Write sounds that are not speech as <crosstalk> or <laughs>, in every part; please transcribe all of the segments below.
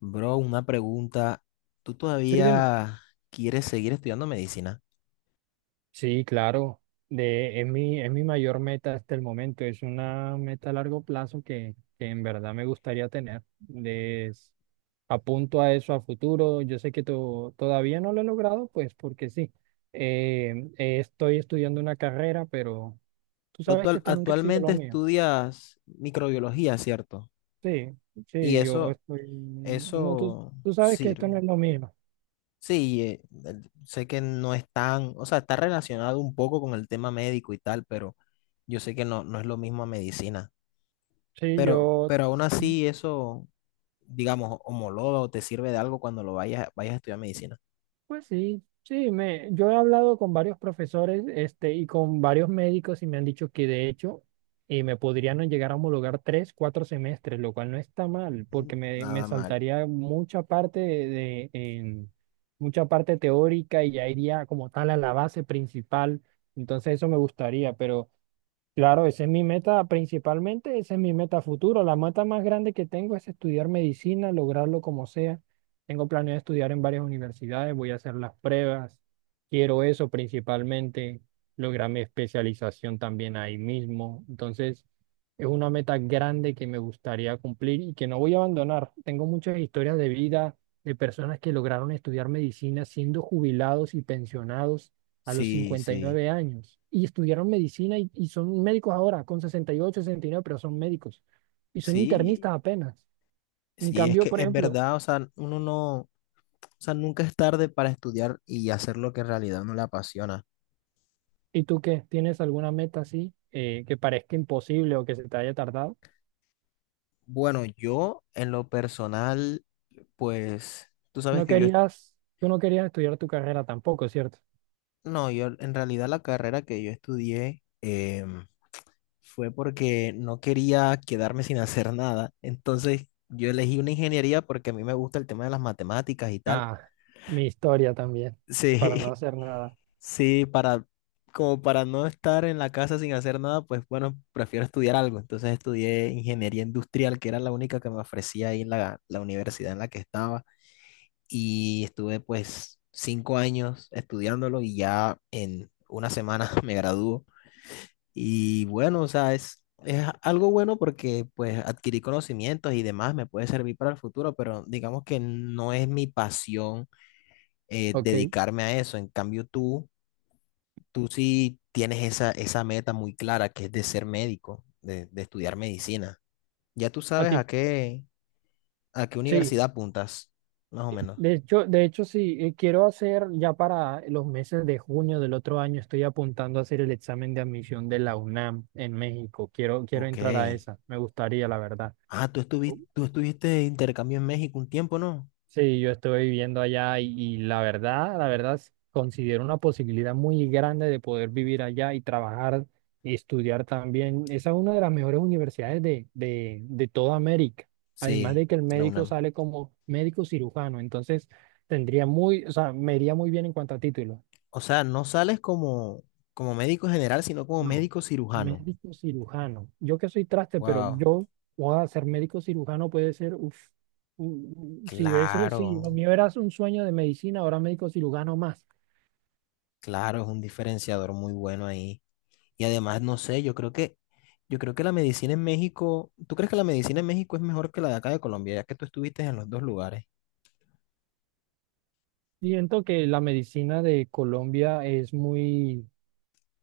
Bro, una pregunta. ¿Tú Sí, dime. todavía quieres seguir estudiando medicina? Sí, claro. De, es mi mayor meta hasta el momento. Es una meta a largo plazo que en verdad me gustaría tener. Les apunto a eso a futuro. Yo sé que todavía no lo he logrado, pues porque sí. Estoy estudiando una carrera, pero tú Tú sabes que actual- esto nunca ha sido actualmente lo mío. estudias microbiología, ¿cierto? Sí, Y sí, yo eso, estoy... No, tú, eso tú sabes que esto no sirve. es lo mío. Sí, sé que no es tan, o sea, está relacionado un poco con el tema médico y tal, pero yo sé que no es lo mismo a medicina. Sí, Pero, yo... pero aún así eso, digamos, homologa o te sirve de algo cuando lo vayas a estudiar medicina. Pues sí, sí, me, yo he hablado con varios profesores, y con varios médicos y me han dicho que de hecho me podrían llegar a homologar tres, cuatro semestres, lo cual no está mal, Mm, porque me nada mal. saltaría mucha parte de, mucha parte teórica y ya iría como tal a la base principal. Entonces eso me gustaría, pero claro, esa es mi meta principalmente, esa es mi meta futuro. La meta más grande que tengo es estudiar medicina, lograrlo como sea. Tengo planeado estudiar en varias universidades, voy a hacer las pruebas. Quiero eso principalmente, lograr mi especialización también ahí mismo. Entonces, es una meta grande que me gustaría cumplir y que no voy a abandonar. Tengo muchas historias de vida de personas que lograron estudiar medicina siendo jubilados y pensionados a los Sí, cincuenta y sí. nueve años y estudiaron medicina y son médicos ahora, con sesenta y nueve pero son médicos y son Sí, internistas apenas. En sí, es cambio, que por es ejemplo, verdad, o sea, uno no, o sea, nunca es tarde para estudiar y hacer lo que en realidad no le apasiona. ¿y tú qué? ¿Tienes alguna meta así que parezca imposible o que se te haya tardado? Bueno, yo en lo personal, pues, tú sabes No que querías, tú no querías estudiar tu carrera tampoco, ¿cierto? no, yo en realidad la carrera que yo estudié fue porque no quería quedarme sin hacer nada. Entonces, yo elegí una ingeniería porque a mí me gusta el tema de las matemáticas y tal. Ah, mi historia también, para no Sí, hacer nada. <laughs> Sí, como para no estar en la casa sin hacer nada, pues bueno, prefiero estudiar algo. Entonces estudié ingeniería industrial, que era la única que me ofrecía ahí en la universidad en la que estaba. Y estuve pues 5 años estudiándolo y ya en una semana <laughs> me graduó. Y bueno, o sea, es algo bueno porque pues adquirí conocimientos y demás, me puede servir para el futuro, pero digamos que no es mi pasión Ok. dedicarme a eso. En cambio, tú sí tienes esa meta muy clara que es de ser médico, de estudiar medicina. Ya tú A sabes ti, a qué sí. universidad apuntas, más o menos. De hecho, sí, quiero hacer ya para los meses de junio del otro año, estoy apuntando a hacer el examen de admisión de la UNAM en México. Quiero, quiero Ok. entrar a esa, me gustaría, la verdad. Ah, tú estuviste de intercambio en México un tiempo, ¿no? Sí, yo estuve viviendo allá y la verdad, considero una posibilidad muy grande de poder vivir allá y trabajar y estudiar también. Esa es una de las mejores universidades de toda América. Además Sí, de que el la médico UNAM. sale como médico cirujano, entonces tendría muy, o sea, me iría muy bien en cuanto a título. O sea, no sales como, como médico general, sino como No, médico cirujano. médico cirujano. Yo que soy traste, pero Wow. yo, a ser médico cirujano puede ser, uff, si ves, si Claro, lo mío era un sueño de medicina, ahora médico cirujano más. claro, es un diferenciador muy bueno ahí. Y además, no sé, yo creo que la medicina en México, ¿tú crees que la medicina en México es mejor que la de acá de Colombia, ya que tú estuviste en los dos lugares? Siento que la medicina de Colombia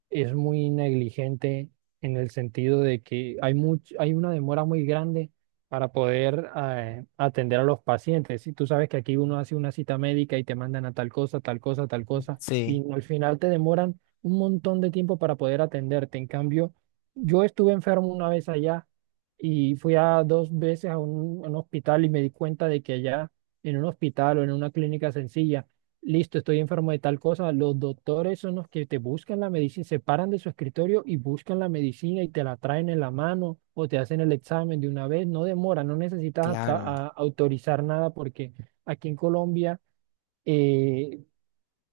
es muy negligente en el sentido de que hay hay una demora muy grande para poder atender a los pacientes. Y tú sabes que aquí uno hace una cita médica y te mandan a tal cosa, tal cosa, tal cosa, y Sí, no, al final te demoran un montón de tiempo para poder atenderte. En cambio, yo estuve enfermo una vez allá y fui a dos veces a un hospital y me di cuenta de que allá en un hospital o en una clínica sencilla, listo, estoy enfermo de tal cosa. Los doctores son los que te buscan la medicina, se paran de su escritorio y buscan la medicina y te la traen en la mano o te hacen el examen de una vez. No demora, no necesitas claro. Autorizar nada porque aquí en Colombia eh,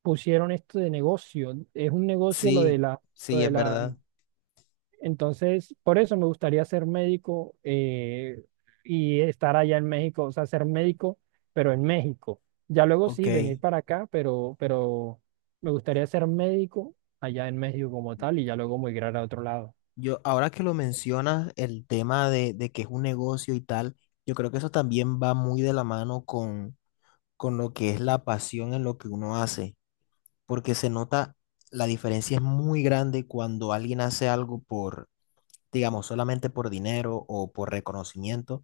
pusieron esto de negocio. Es un negocio lo de Sí, la, lo sí, de es la verdad. Entonces, por eso me gustaría ser médico y estar allá en México, o sea, ser médico, pero en México. Ya luego Ok. sí, venir para acá, pero me gustaría ser médico allá en México como tal y ya luego migrar a otro lado. Yo, ahora que lo mencionas, el tema de que es un negocio y tal, yo creo que eso también va muy de la mano con lo que es la pasión en lo que uno hace, porque se nota, la diferencia es muy grande cuando alguien hace algo por digamos, solamente por dinero o por reconocimiento,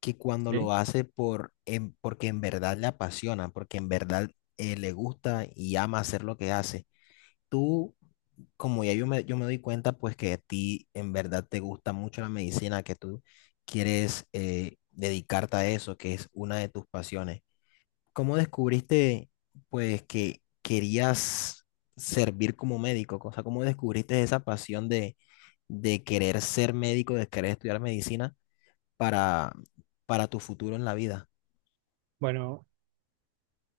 que cuando ¿Sí? lo hace porque en verdad le apasiona, porque en verdad le gusta y ama hacer lo que hace. Tú, como ya yo me doy cuenta, pues que a ti en verdad te gusta mucho la medicina, que tú quieres dedicarte a eso, que es una de tus pasiones. ¿Cómo descubriste, pues, que querías servir como médico? O sea, ¿cómo descubriste esa pasión de querer ser médico, de querer estudiar medicina para, para tu futuro en la vida? Bueno,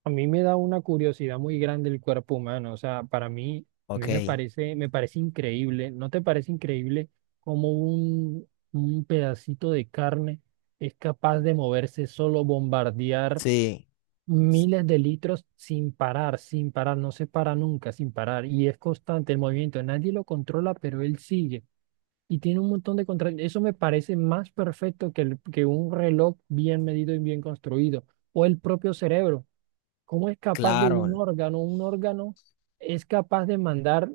a mí me da una curiosidad muy grande el cuerpo humano, o sea, para mí, a Ok, mí me parece increíble, ¿no te parece increíble cómo un pedacito de carne es capaz de moverse solo, bombardear sí, s- miles de litros sin parar, sin parar, no se para nunca, sin parar? Y es constante el movimiento, nadie lo controla, pero él sigue. Y tiene un montón de contra. Eso me parece más perfecto que, que un reloj bien medido y bien construido. O el propio cerebro. ¿Cómo es capaz de claro, un órgano? Un órgano es capaz de mandar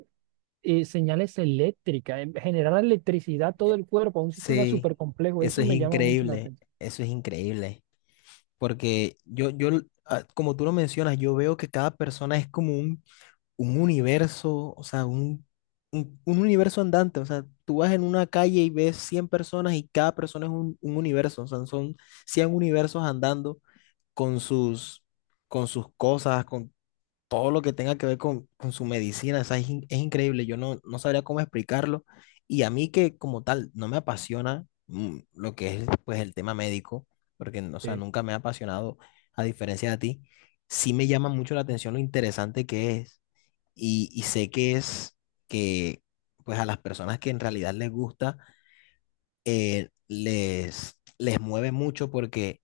señales eléctricas, generar electricidad a todo el cuerpo, a un sistema sí, súper complejo. eso Eso es me llama mucho la increíble, atención. eso es increíble, porque ah, como tú lo mencionas, yo veo que cada persona es como un universo, o sea, un universo andante, o sea, tú vas en una calle y ves 100 personas y cada persona es un universo, o sea, son 100 universos andando con sus, con sus cosas, con todo lo que tenga que ver con su medicina, o sea, es increíble, yo no sabría cómo explicarlo y a mí que como tal no me apasiona lo que es pues el tema médico, porque, o sea, nunca me ha apasionado a diferencia de ti, sí me llama mucho la atención lo interesante que es y sé que es que pues a las personas que en realidad les gusta, les mueve mucho porque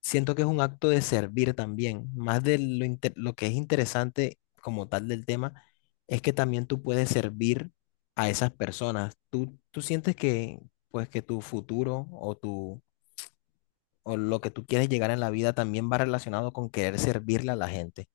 siento que es un acto de servir también, más de lo que es interesante como tal del tema, es que también tú puedes servir a esas personas. Tú sientes que pues que tu futuro o tu o lo que tú quieres llegar en la vida también va relacionado con querer servirle a la gente,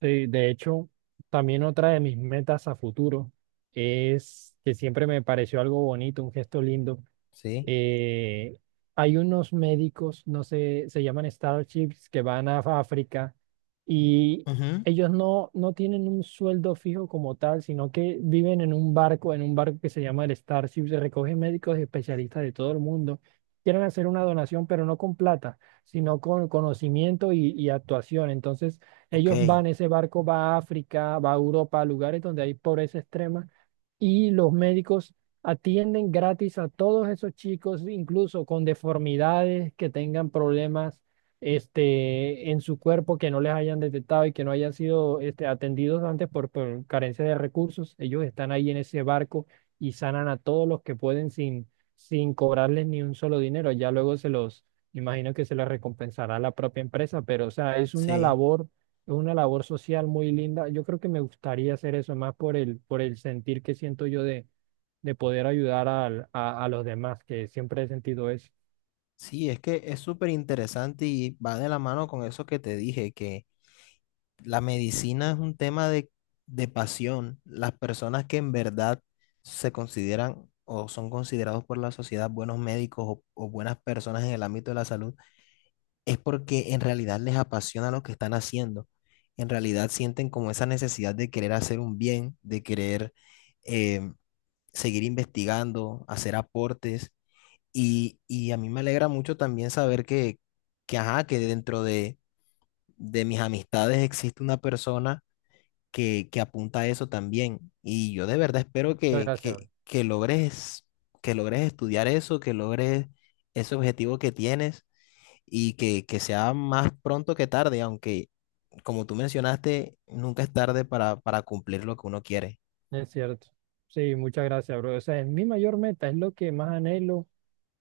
Sí, de hecho, también otra de mis metas a futuro es que siempre me pareció algo bonito, un gesto lindo, ¿sí? eh, hay unos médicos, no sé, se llaman Starships, que van a África y Ujú. ellos no, no tienen un sueldo fijo como tal, sino que viven en un barco que se llama el Starship, se recogen médicos y especialistas de todo el mundo. Quieren hacer una donación, pero no con plata, sino con conocimiento y actuación. Entonces, Ok, ellos van, ese barco va a África, va a Europa, a lugares donde hay pobreza extrema, y los médicos atienden gratis a todos esos chicos, incluso con deformidades, que tengan problemas en su cuerpo que no les hayan detectado y que no hayan sido atendidos antes por carencia de recursos. Ellos están ahí en ese barco y sanan a todos los que pueden sin, sin cobrarles ni un solo dinero. Ya luego se los, imagino que se los recompensará la propia empresa, pero o sea, es una sí. labor. Es una labor social muy linda. Yo creo que me gustaría hacer eso más por el sentir que siento yo de poder ayudar a los demás, que siempre he sentido eso. Sí, es que es súper interesante y va de la mano con eso que te dije, que la medicina es un tema de pasión. Las personas que en verdad se consideran o son considerados por la sociedad buenos médicos o buenas personas en el ámbito de la salud, es porque en realidad les apasiona lo que están haciendo. En realidad sienten como esa necesidad de querer hacer un bien, de querer eh, seguir investigando, hacer aportes. Y a mí me alegra mucho también saber ajá, que dentro de mis amistades existe una persona que apunta a eso también. Y yo de verdad espero Muchas que, gracias, bro. que, que logres, que logres estudiar eso, que logres ese objetivo que tienes y que sea más pronto que tarde, aunque como tú mencionaste, nunca es tarde para cumplir lo que uno quiere. Es cierto. Sí, muchas gracias, bro. O sea, es mi mayor meta, es lo que más anhelo,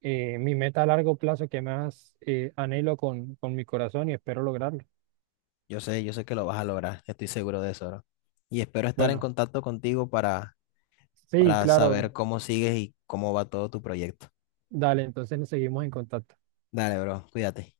mi meta a largo plazo que más anhelo con mi corazón y espero lograrlo. Yo sé que lo vas a lograr, estoy seguro de eso, bro. Y espero estar en Bueno, contacto contigo para sí, para claro, bro. saber cómo sigues y cómo va todo tu proyecto. Dale, entonces nos seguimos en contacto. Dale, bro, cuídate.